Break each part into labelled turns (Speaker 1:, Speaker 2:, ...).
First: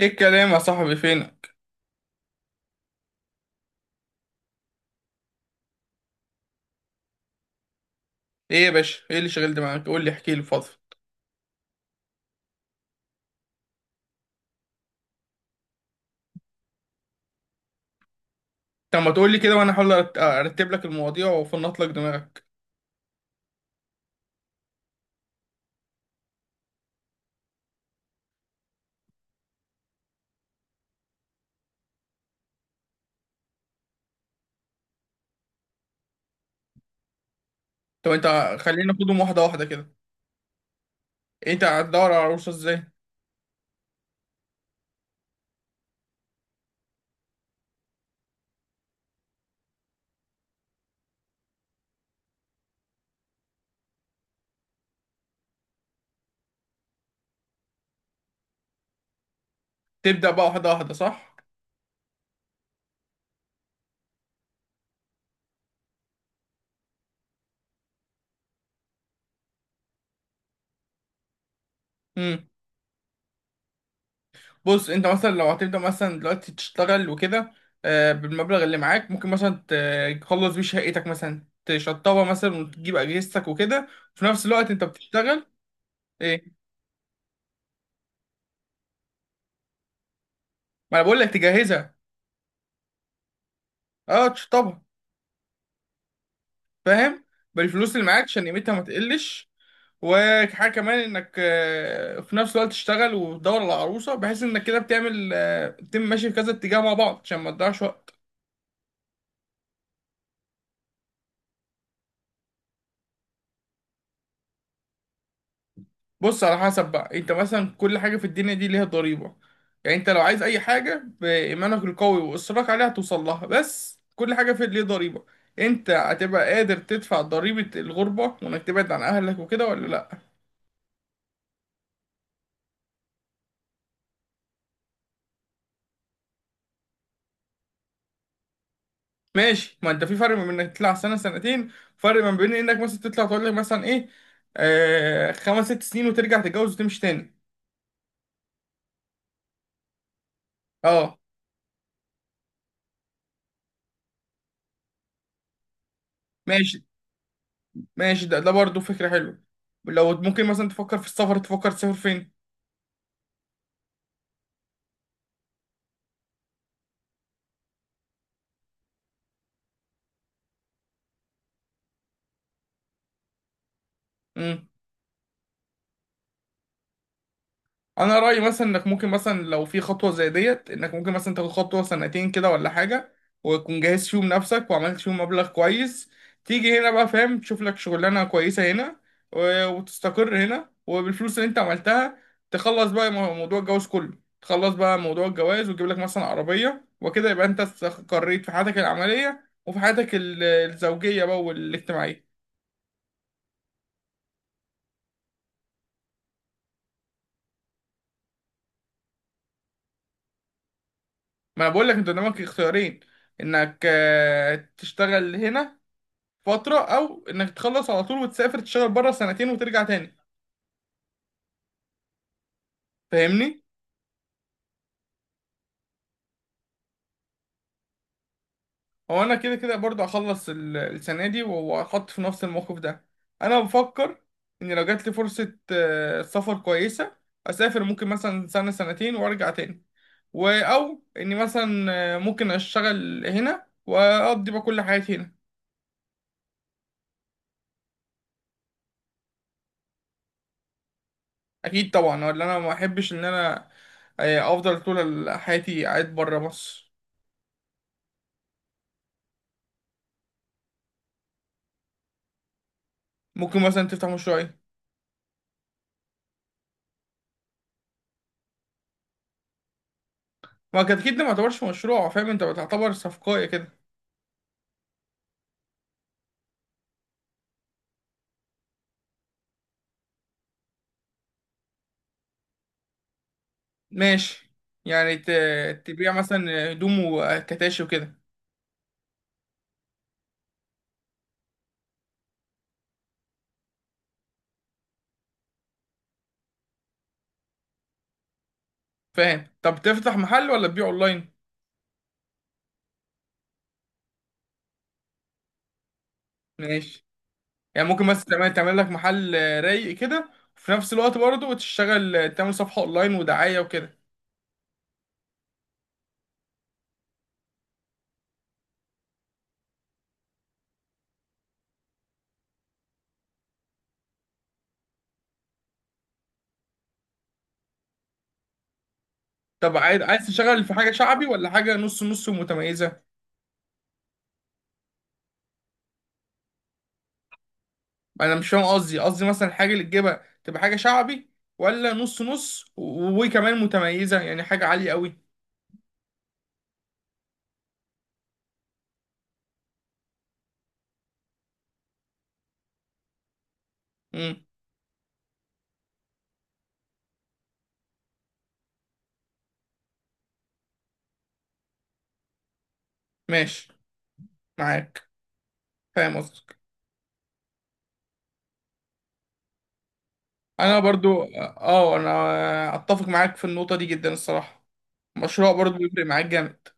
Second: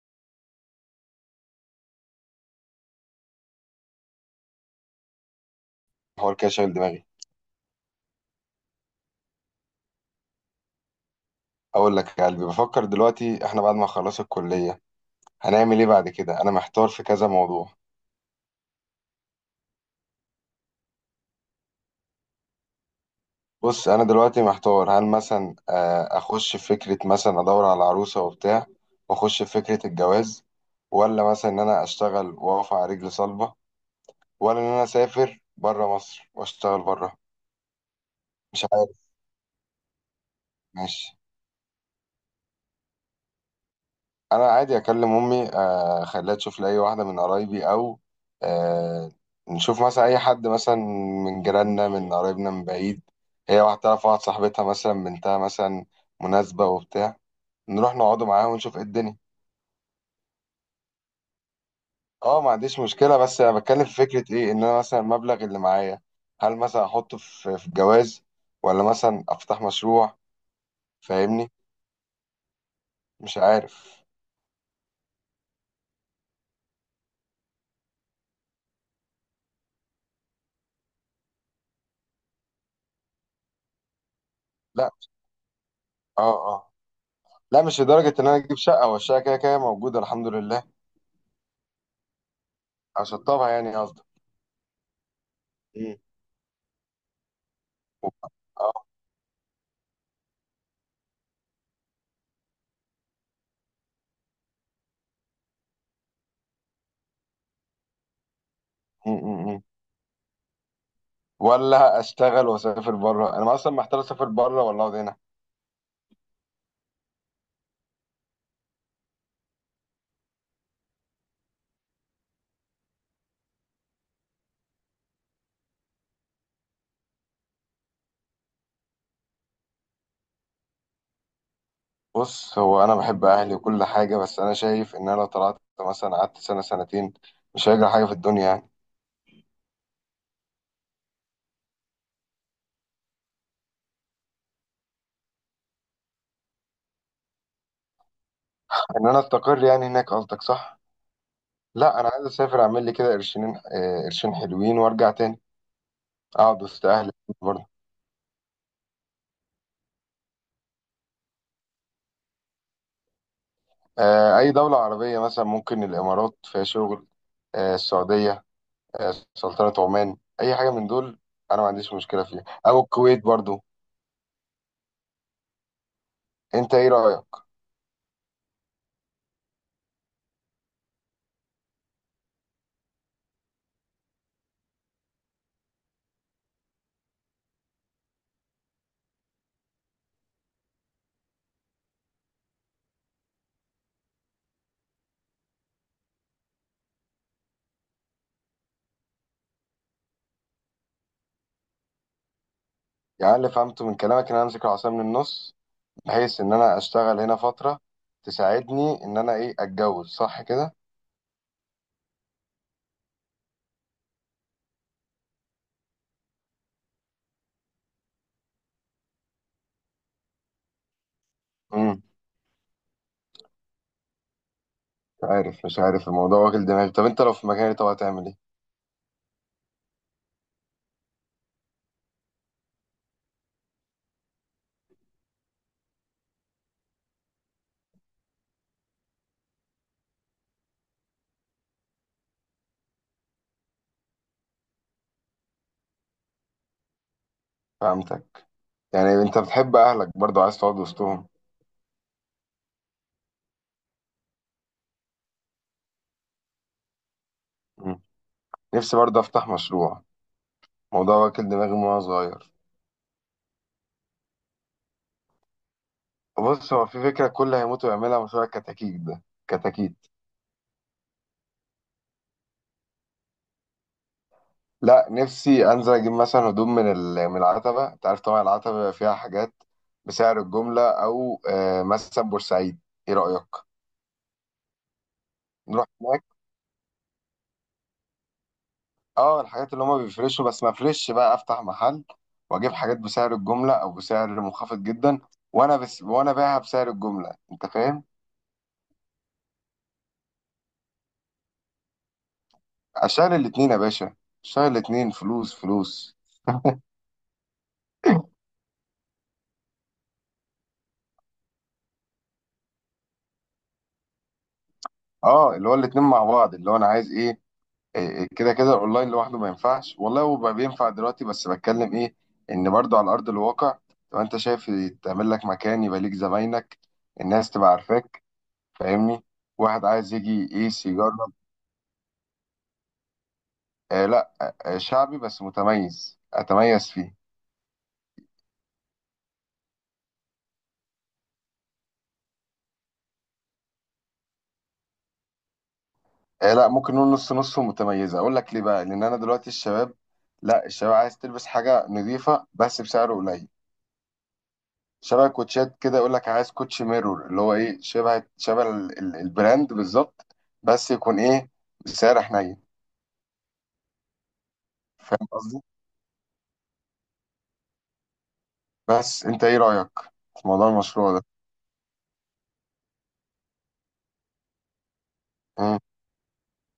Speaker 1: ايه الكلام يا صاحبي؟ فينك؟
Speaker 2: حوار كده شاغل دماغي.
Speaker 1: ايه يا باشا؟ ايه اللي شغلت معاك؟ قول لي، احكي لي، فضل.
Speaker 2: اقول لك يا قلبي، بفكر دلوقتي احنا بعد ما خلص الكليه هنعمل ايه بعد كده. انا محتار في كذا موضوع.
Speaker 1: طب ما تقول لي كده وانا احاول ارتب لك المواضيع وافنط لك دماغك.
Speaker 2: بص انا دلوقتي محتار، هل مثلا اخش في فكره، مثلا ادور على عروسه وبتاع واخش في فكره الجواز، ولا مثلا ان انا اشتغل واقف على رجل صلبه، ولا ان انا اسافر بره مصر واشتغل بره.
Speaker 1: طب انت،
Speaker 2: مش
Speaker 1: خلينا
Speaker 2: عارف.
Speaker 1: ناخدهم واحده واحده كده.
Speaker 2: ماشي.
Speaker 1: انت هتدور على عروسه ازاي؟
Speaker 2: انا عادي اكلم امي، اخليها تشوف لي اي واحده من قرايبي او آه، نشوف مثلا اي حد مثلا من جيراننا من قرايبنا من بعيد. هي واحده تعرف واحد صاحبتها مثلا بنتها مثلا مناسبه وبتاع، نروح نقعدوا معاها ونشوف ايه الدنيا.
Speaker 1: تبدا بقى واحده واحده، صح؟
Speaker 2: اه ما عنديش مشكله، بس انا بتكلم في فكره ايه، ان انا مثلا المبلغ اللي معايا هل مثلا احطه في الجواز ولا مثلا افتح مشروع؟ فاهمني؟
Speaker 1: امم.
Speaker 2: مش عارف.
Speaker 1: بص، انت مثلا لو هتبدا مثلا دلوقتي تشتغل وكده، بالمبلغ اللي معاك ممكن مثلا تخلص بيه شقتك، مثلا تشطبها مثلا وتجيب اجهزتك وكده، وفي نفس الوقت انت
Speaker 2: لا.
Speaker 1: بتشتغل.
Speaker 2: اه،
Speaker 1: ايه؟
Speaker 2: اه. لا مش لدرجه ان انا اجيب شقه، والشقه كده كده موجوده الحمد لله.
Speaker 1: ما انا بقول لك تجهزها.
Speaker 2: اشطبها يعني قصدك؟
Speaker 1: اه، تشطبها.
Speaker 2: مم.
Speaker 1: فاهم؟ بالفلوس اللي معاك عشان قيمتها ما
Speaker 2: اه.
Speaker 1: تقلش. وحاجه كمان، انك في نفس الوقت تشتغل وتدور على عروسه، بحيث انك كده بتعمل، تتم ماشي في كذا اتجاه مع بعض عشان ما تضيعش وقت.
Speaker 2: م- م- م. ولا اشتغل واسافر بره؟ انا اصلا محتار، اسافر بره ولا اقعد هنا؟
Speaker 1: بص، على حسب بقى، انت مثلا كل حاجه في الدنيا دي ليها ضريبه. يعني انت لو عايز اي حاجه بايمانك القوي واصرارك عليها هتوصل لها، بس كل حاجه في ليها ضريبه. انت هتبقى قادر تدفع ضريبه الغربه وانك تبعد عن اهلك وكده ولا لا؟
Speaker 2: بص، هو انا بحب اهلي وكل حاجه، بس انا شايف ان انا لو طلعت مثلا قعدت سنه سنتين مش هيجري حاجه في الدنيا يعني.
Speaker 1: ماشي. ما انت في فرق ما بين انك تطلع سنه سنتين، فرق ما بين انك مثلا تطلع، تقول لك مثلا ايه، خمس ست سنين وترجع تتجوز وتمشي تاني.
Speaker 2: ان انا استقر يعني هناك قصدك، صح؟
Speaker 1: اه.
Speaker 2: لا انا عايز اسافر، اعمل لي كده قرشين، قرشين حلوين، وارجع تاني اقعد
Speaker 1: ماشي.
Speaker 2: وسط اهلي. برضه.
Speaker 1: ماشي، ده برضه فكره حلوه. لو ممكن مثلا تفكر في السفر، تفكر تسافر فين؟
Speaker 2: اي دوله عربيه، مثلا ممكن الامارات فيها شغل، السعوديه، سلطنة عمان، أي حاجة من دول. أنا ما عنديش مشكلة فيها، أو الكويت برضو. أنت إيه رأيك؟
Speaker 1: انا رايي مثلا انك ممكن مثلا لو في خطوه زي ديت، انك ممكن مثلا تاخد خطوه سنتين كده ولا حاجه، وتكون جاهز فيهم نفسك وعملت فيهم مبلغ كويس، تيجي هنا بقى فاهم، تشوف لك شغلانه كويسه هنا وتستقر هنا، وبالفلوس اللي انت عملتها تخلص بقى موضوع الجواز كله، تخلص بقى موضوع الجواز وتجيب لك مثلا عربيه وكده، يبقى انت استقريت في حياتك العمليه وفي حياتك الزوجيه بقى والاجتماعيه.
Speaker 2: يعني اللي فهمته من كلامك إن أنا أمسك العصاية من النص، بحيث إن أنا أشتغل هنا فترة تساعدني إن أنا إيه، أتجوز، صح كده؟
Speaker 1: ما انا بقول لك، انت قدامك اختيارين: انك تشتغل هنا فترة، أو إنك تخلص على طول وتسافر تشتغل بره سنتين وترجع تاني.
Speaker 2: امم
Speaker 1: فاهمني؟
Speaker 2: مش عارف، مش عارف الموضوع واكل دماغي. طب أنت لو في مكاني، طب هتعمل إيه؟
Speaker 1: هو أنا كده كده برضه هخلص السنة دي وهحط في نفس الموقف ده. أنا بفكر إن لو جات لي فرصة سفر كويسة، أسافر ممكن مثلا سنة سنتين وأرجع تاني. و أو إني مثلا، ممكن أشتغل هنا وأقضي بقى كل حياتي هنا.
Speaker 2: فهمتك. يعني أنت بتحب أهلك، برضو عايز تقعد وسطهم.
Speaker 1: أكيد طبعا، ولا أنا ما أحبش إن أنا أفضل طول حياتي قاعد بره مصر.
Speaker 2: مم. نفسي برضو أفتح مشروع، موضوع واكل دماغي من وأنا صغير.
Speaker 1: ممكن مثلا تفتح مشروع إيه؟
Speaker 2: بص، هو في فكرة كل هيموت ويعملها، مشروع الكتاكيت ده. كتاكيت.
Speaker 1: ما التدخين ده ما يعتبرش مشروع، فاهم؟ انت بتعتبر صفقاية كده.
Speaker 2: لا، نفسي انزل اجيب مثلا هدوم من من العتبه، انت عارف طبعا العتبه بيبقى فيها حاجات بسعر الجمله، او مثلا بورسعيد. ايه رايك،
Speaker 1: ماشي. يعني
Speaker 2: نروح
Speaker 1: تبيع
Speaker 2: هناك؟
Speaker 1: مثلا هدوم وكتاشي وكده.
Speaker 2: اه الحاجات اللي هما بيفرشوا، بس ما افرش، بقى افتح محل واجيب حاجات بسعر الجمله او بسعر منخفض جدا، وانا بس وانا بايعها بسعر الجمله، انت فاهم؟
Speaker 1: فاهم. طب تفتح محل ولا تبيع اونلاين؟
Speaker 2: اشتغل الاتنين يا باشا، اشتغل الاتنين، فلوس فلوس.
Speaker 1: ماشي. يعني ممكن مثلا تعمل لك محل رايق كده، وفي نفس الوقت برضه تشتغل تعمل صفحة اونلاين ودعاية وكده.
Speaker 2: اه اللي هو الاتنين مع بعض، اللي هو انا عايز ايه، إيه، كده كده الاونلاين لوحده ما ينفعش والله، هو بقى بينفع دلوقتي، بس بتكلم ايه، ان برضو على ارض الواقع تبقى انت شايف تعمل لك مكان، يبقى ليك زباينك، الناس تبقى عارفاك، فاهمني؟
Speaker 1: طب
Speaker 2: واحد
Speaker 1: عايز
Speaker 2: عايز
Speaker 1: عايز
Speaker 2: يجي
Speaker 1: تشتغل في
Speaker 2: يقيس
Speaker 1: حاجة شعبي
Speaker 2: يجرب.
Speaker 1: ولا حاجة نص نص متميزة؟
Speaker 2: لا. شعبي بس متميز، اتميز فيه.
Speaker 1: انا مش فاهم قصدي مثلا الحاجة اللي تجيبها تبقى حاجة شعبي، ولا نص نص وكمان متميزة؟ يعني حاجة عالية قوي.
Speaker 2: لا، ممكن نقول نص نص ومتميزه. اقول لك ليه بقى، لان انا دلوقتي الشباب، لا الشباب عايز تلبس حاجه نظيفه بس بسعر قليل.
Speaker 1: امم.
Speaker 2: شبه كوتشات كده، يقول لك عايز كوتش ميرور، اللي هو ايه، شبه شبه البراند بالظبط، بس يكون ايه، بسعر حنين.
Speaker 1: ماشي، معاك.
Speaker 2: فاهم قصدي؟
Speaker 1: فاهم قصدك.
Speaker 2: بس انت ايه رأيك في موضوع
Speaker 1: انا
Speaker 2: المشروع
Speaker 1: برضو،
Speaker 2: ده؟
Speaker 1: اه، انا اتفق معاك في النقطه دي جدا الصراحه. مشروع برضو
Speaker 2: مم.
Speaker 1: بيفرق معاك جامد.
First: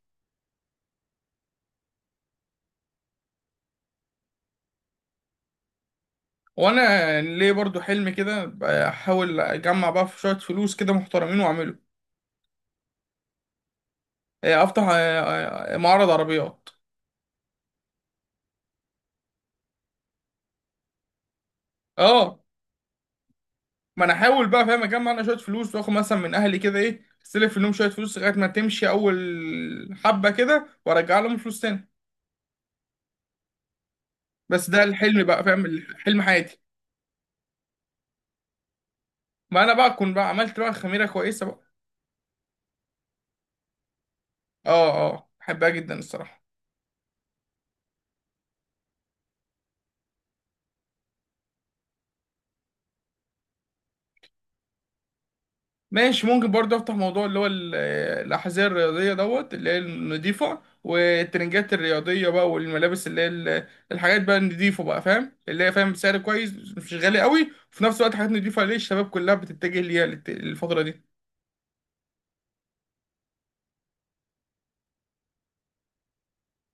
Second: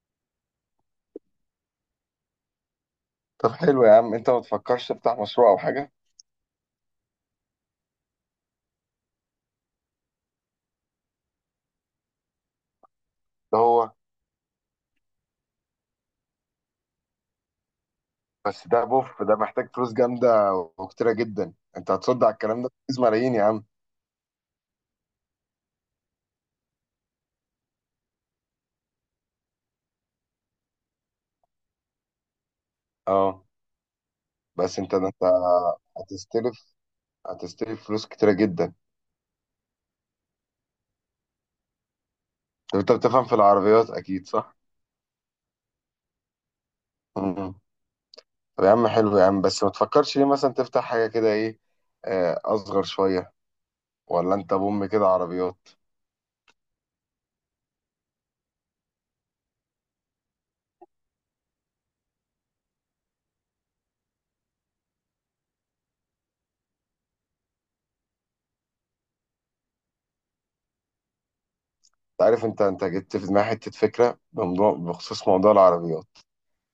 Speaker 2: طب حلو يا عم، انت ما تفكرش تفتح مشروع او حاجة؟
Speaker 1: وانا ليه برضو حلم كده، احاول اجمع بقى في شويه فلوس كده محترمين واعمله.
Speaker 2: ده هو.
Speaker 1: افتح معرض عربيات.
Speaker 2: بس ده بوف، ده محتاج فلوس جامدة وكتيرة جدا. انت هتصد على
Speaker 1: اه.
Speaker 2: الكلام ده، فلوس ملايين يا عم.
Speaker 1: ما انا احاول بقى فاهم، اجمع انا شويه فلوس واخد مثلا من اهلي كده، ايه، استلف منهم شويه فلوس لغايه ما تمشي اول حبه كده وارجع لهم فلوس تاني.
Speaker 2: اه.
Speaker 1: بس
Speaker 2: بس
Speaker 1: ده
Speaker 2: انت ده،
Speaker 1: الحلم
Speaker 2: انت
Speaker 1: بقى، فاهم، حلم حياتي.
Speaker 2: هتستلف، هتستلف فلوس كتيرة جدا.
Speaker 1: ما انا بقى اكون بقى عملت بقى خميره كويسه بقى.
Speaker 2: طب انت بتفهم في العربيات اكيد، صح؟
Speaker 1: اه اه، بحبها جدا الصراحة.
Speaker 2: مم. طب يا عم حلو يا عم، بس ما تفكرش ليه مثلا تفتح حاجة كده ايه، أصغر شوية؟ ولا أنت بوم كده عربيات؟
Speaker 1: ماشي. ممكن برضه افتح موضوع اللي هو الأحذية الرياضية دوت، اللي هي النضيفة، والترنجات الرياضية بقى، والملابس اللي هي الحاجات بقى النضيفة بقى، فاهم، اللي هي فاهم سعر كويس مش غالي قوي، وفي نفس الوقت حاجات نضيفة ليه، الشباب كلها بتتجه ليها الفترة دي.
Speaker 2: أنت عارف أنت، أنت جبت في دماغي حتة فكرة بموضوع، بخصوص موضوع العربيات.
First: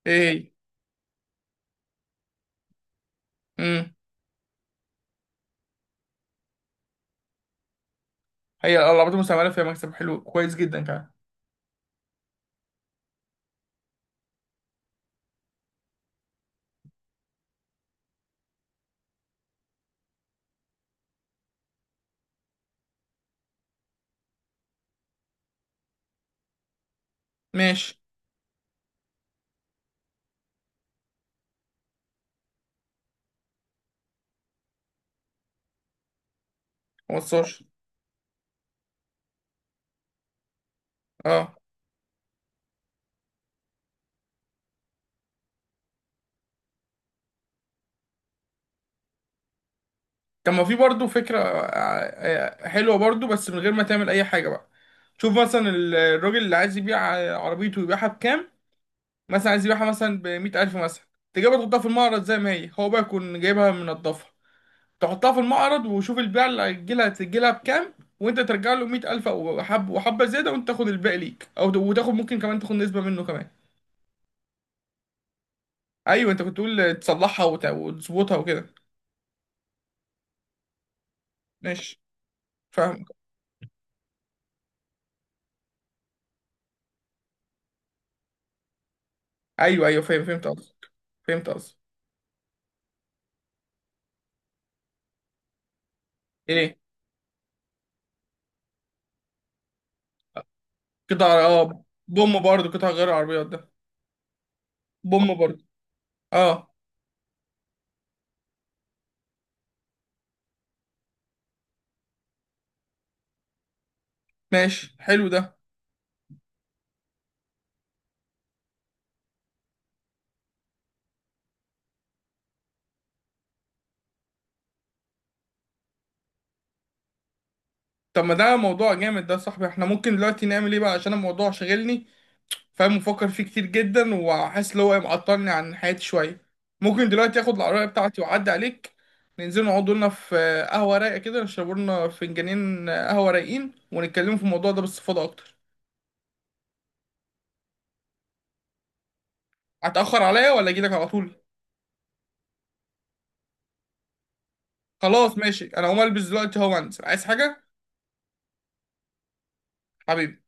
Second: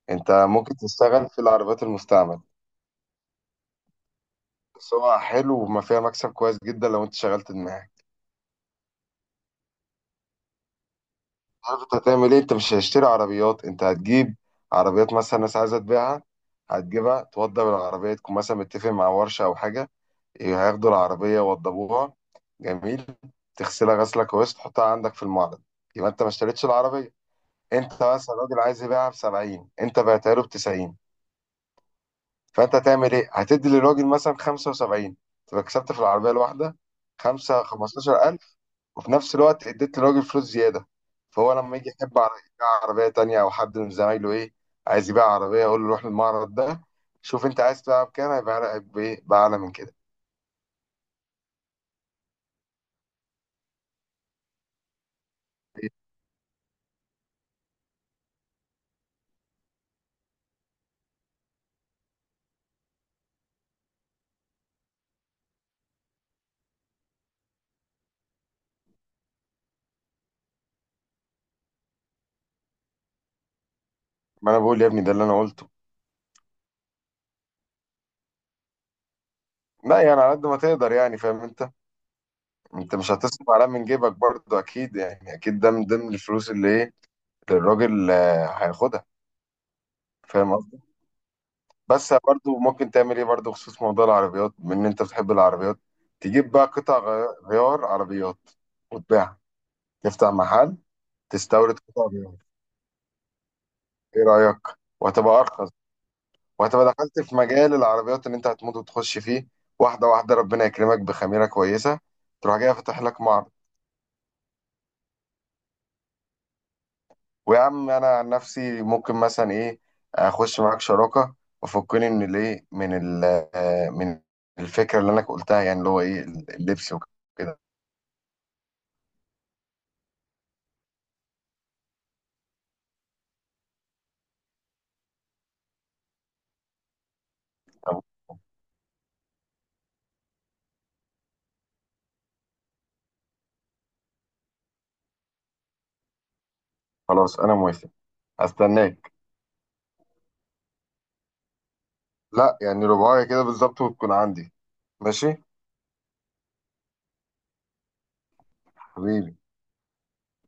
Speaker 1: ايه
Speaker 2: أنت
Speaker 1: هي؟
Speaker 2: ممكن تشتغل في العربيات المستعمل،
Speaker 1: امم.
Speaker 2: سواء حلو وما فيها مكسب كويس جدا لو أنت شغلت دماغك.
Speaker 1: هي الألعاب المستعملة فيها مكسب حلو كويس جدا كمان.
Speaker 2: عارف أنت هتعمل إيه؟ أنت مش هتشتري عربيات، أنت هتجيب عربيات مثلا ناس عايزة تبيعها، هتجيبها، توضب العربية، تكون مثلا متفق مع ورشة أو حاجة، هياخدوا العربية يوضبوها، جميل، تغسلها غسلة كويس، تحطها عندك في المعرض، يبقى انت ما اشتريتش العربية.
Speaker 1: ماشي.
Speaker 2: انت مثلا راجل عايز يبيعها ب 70، انت بعتها له ب 90، فانت هتعمل ايه؟ هتدي للراجل مثلا 75، تبقى كسبت في العربية الواحدة
Speaker 1: موصلش.
Speaker 2: 5، 15000. وفي نفس الوقت اديت للراجل فلوس زيادة. فهو
Speaker 1: اه.
Speaker 2: لما يجي يحب يبيع عربية تانية، او حد من زمايله ايه، عايز يبيع عربية، يقول له روح للمعرض ده، شوف انت عايز تبيعها بكام، هيبيعها لك بايه، بأعلى من كده.
Speaker 1: طب ما في برضه فكرة حلوة برضه، بس من غير ما تعمل أي حاجة بقى. شوف مثلا الراجل اللي عايز يبيع عربيته، يبيعها بكام؟ مثلا عايز يبيعها مثلا بمية ألف مثلا، تجيبها تحطها في المعرض زي ما هي، هو بقى يكون جايبها منضفة، تحطها في المعرض وشوف البيع اللي هيجيلها، تجيلها بكام، وأنت ترجع له مية ألف أو حب وحبة زيادة، وأنت تاخد الباقي ليك، أو وتاخد ممكن كمان تاخد نسبة منه كمان.
Speaker 2: ما انا بقول يا ابني ده اللي انا قلته.
Speaker 1: أيوه، أنت كنت تقول تصلحها وتظبطها وكده.
Speaker 2: لا يعني على قد ما تقدر، يعني فاهم انت،
Speaker 1: ماشي.
Speaker 2: انت
Speaker 1: فاهم.
Speaker 2: مش هتصرف عليها من جيبك برضه اكيد، يعني اكيد ده من ضمن الفلوس اللي ايه، الراجل هياخدها.
Speaker 1: أيوه أيوه، فاهم، فهمت
Speaker 2: فاهم قصدي.
Speaker 1: قصدك. فهمت قصدك.
Speaker 2: بس برضه ممكن تعمل ايه برضه بخصوص موضوع العربيات، بما ان انت بتحب العربيات، تجيب بقى
Speaker 1: إيه؟
Speaker 2: قطع غيار عربيات، وتبيعها، تفتح محل،
Speaker 1: قطع،
Speaker 2: تستورد
Speaker 1: اه،
Speaker 2: قطع غيار.
Speaker 1: بوم برضه، قطع غير عربيات ده.
Speaker 2: ايه رأيك؟
Speaker 1: بوم
Speaker 2: وهتبقى
Speaker 1: برضه.
Speaker 2: ارخص،
Speaker 1: اه.
Speaker 2: وهتبقى دخلت في مجال العربيات اللي انت هتموت وتخش فيه. واحدة واحدة ربنا يكرمك بخميرة كويسة، تروح جاي فاتح لك معرض.
Speaker 1: ماشي، حلو ده.
Speaker 2: ويا عم انا عن نفسي ممكن مثلا ايه، اخش معاك شراكه، وفكني من الايه، من ال، من الفكره اللي انا قلتها يعني، اللي هو ايه، اللبس وكده.
Speaker 1: طب ما ده موضوع جامد ده يا صاحبي. احنا ممكن دلوقتي نعمل ايه بقى عشان الموضوع شاغلني، فاهم، مفكر فيه كتير جدا، وحاسس ان هو معطلني عن حياتي شويه. ممكن دلوقتي اخد العربيه
Speaker 2: طب
Speaker 1: بتاعتي واعدي عليك، ننزل نقعد لنا في قهوه رايقه كده، نشرب لنا فنجانين قهوه رايقين، ونتكلم في الموضوع ده باستفاضه اكتر.
Speaker 2: خلاص انا موافق. هستناك.
Speaker 1: هتاخر عليا ولا اجي لك على طول؟
Speaker 2: لا يعني رباعية كده بالظبط، وتكون عندي. ماشي.
Speaker 1: خلاص ماشي، انا هقوم البس دلوقتي اهو وانزل. عايز حاجه؟
Speaker 2: حبيبي.
Speaker 1: حبيبي.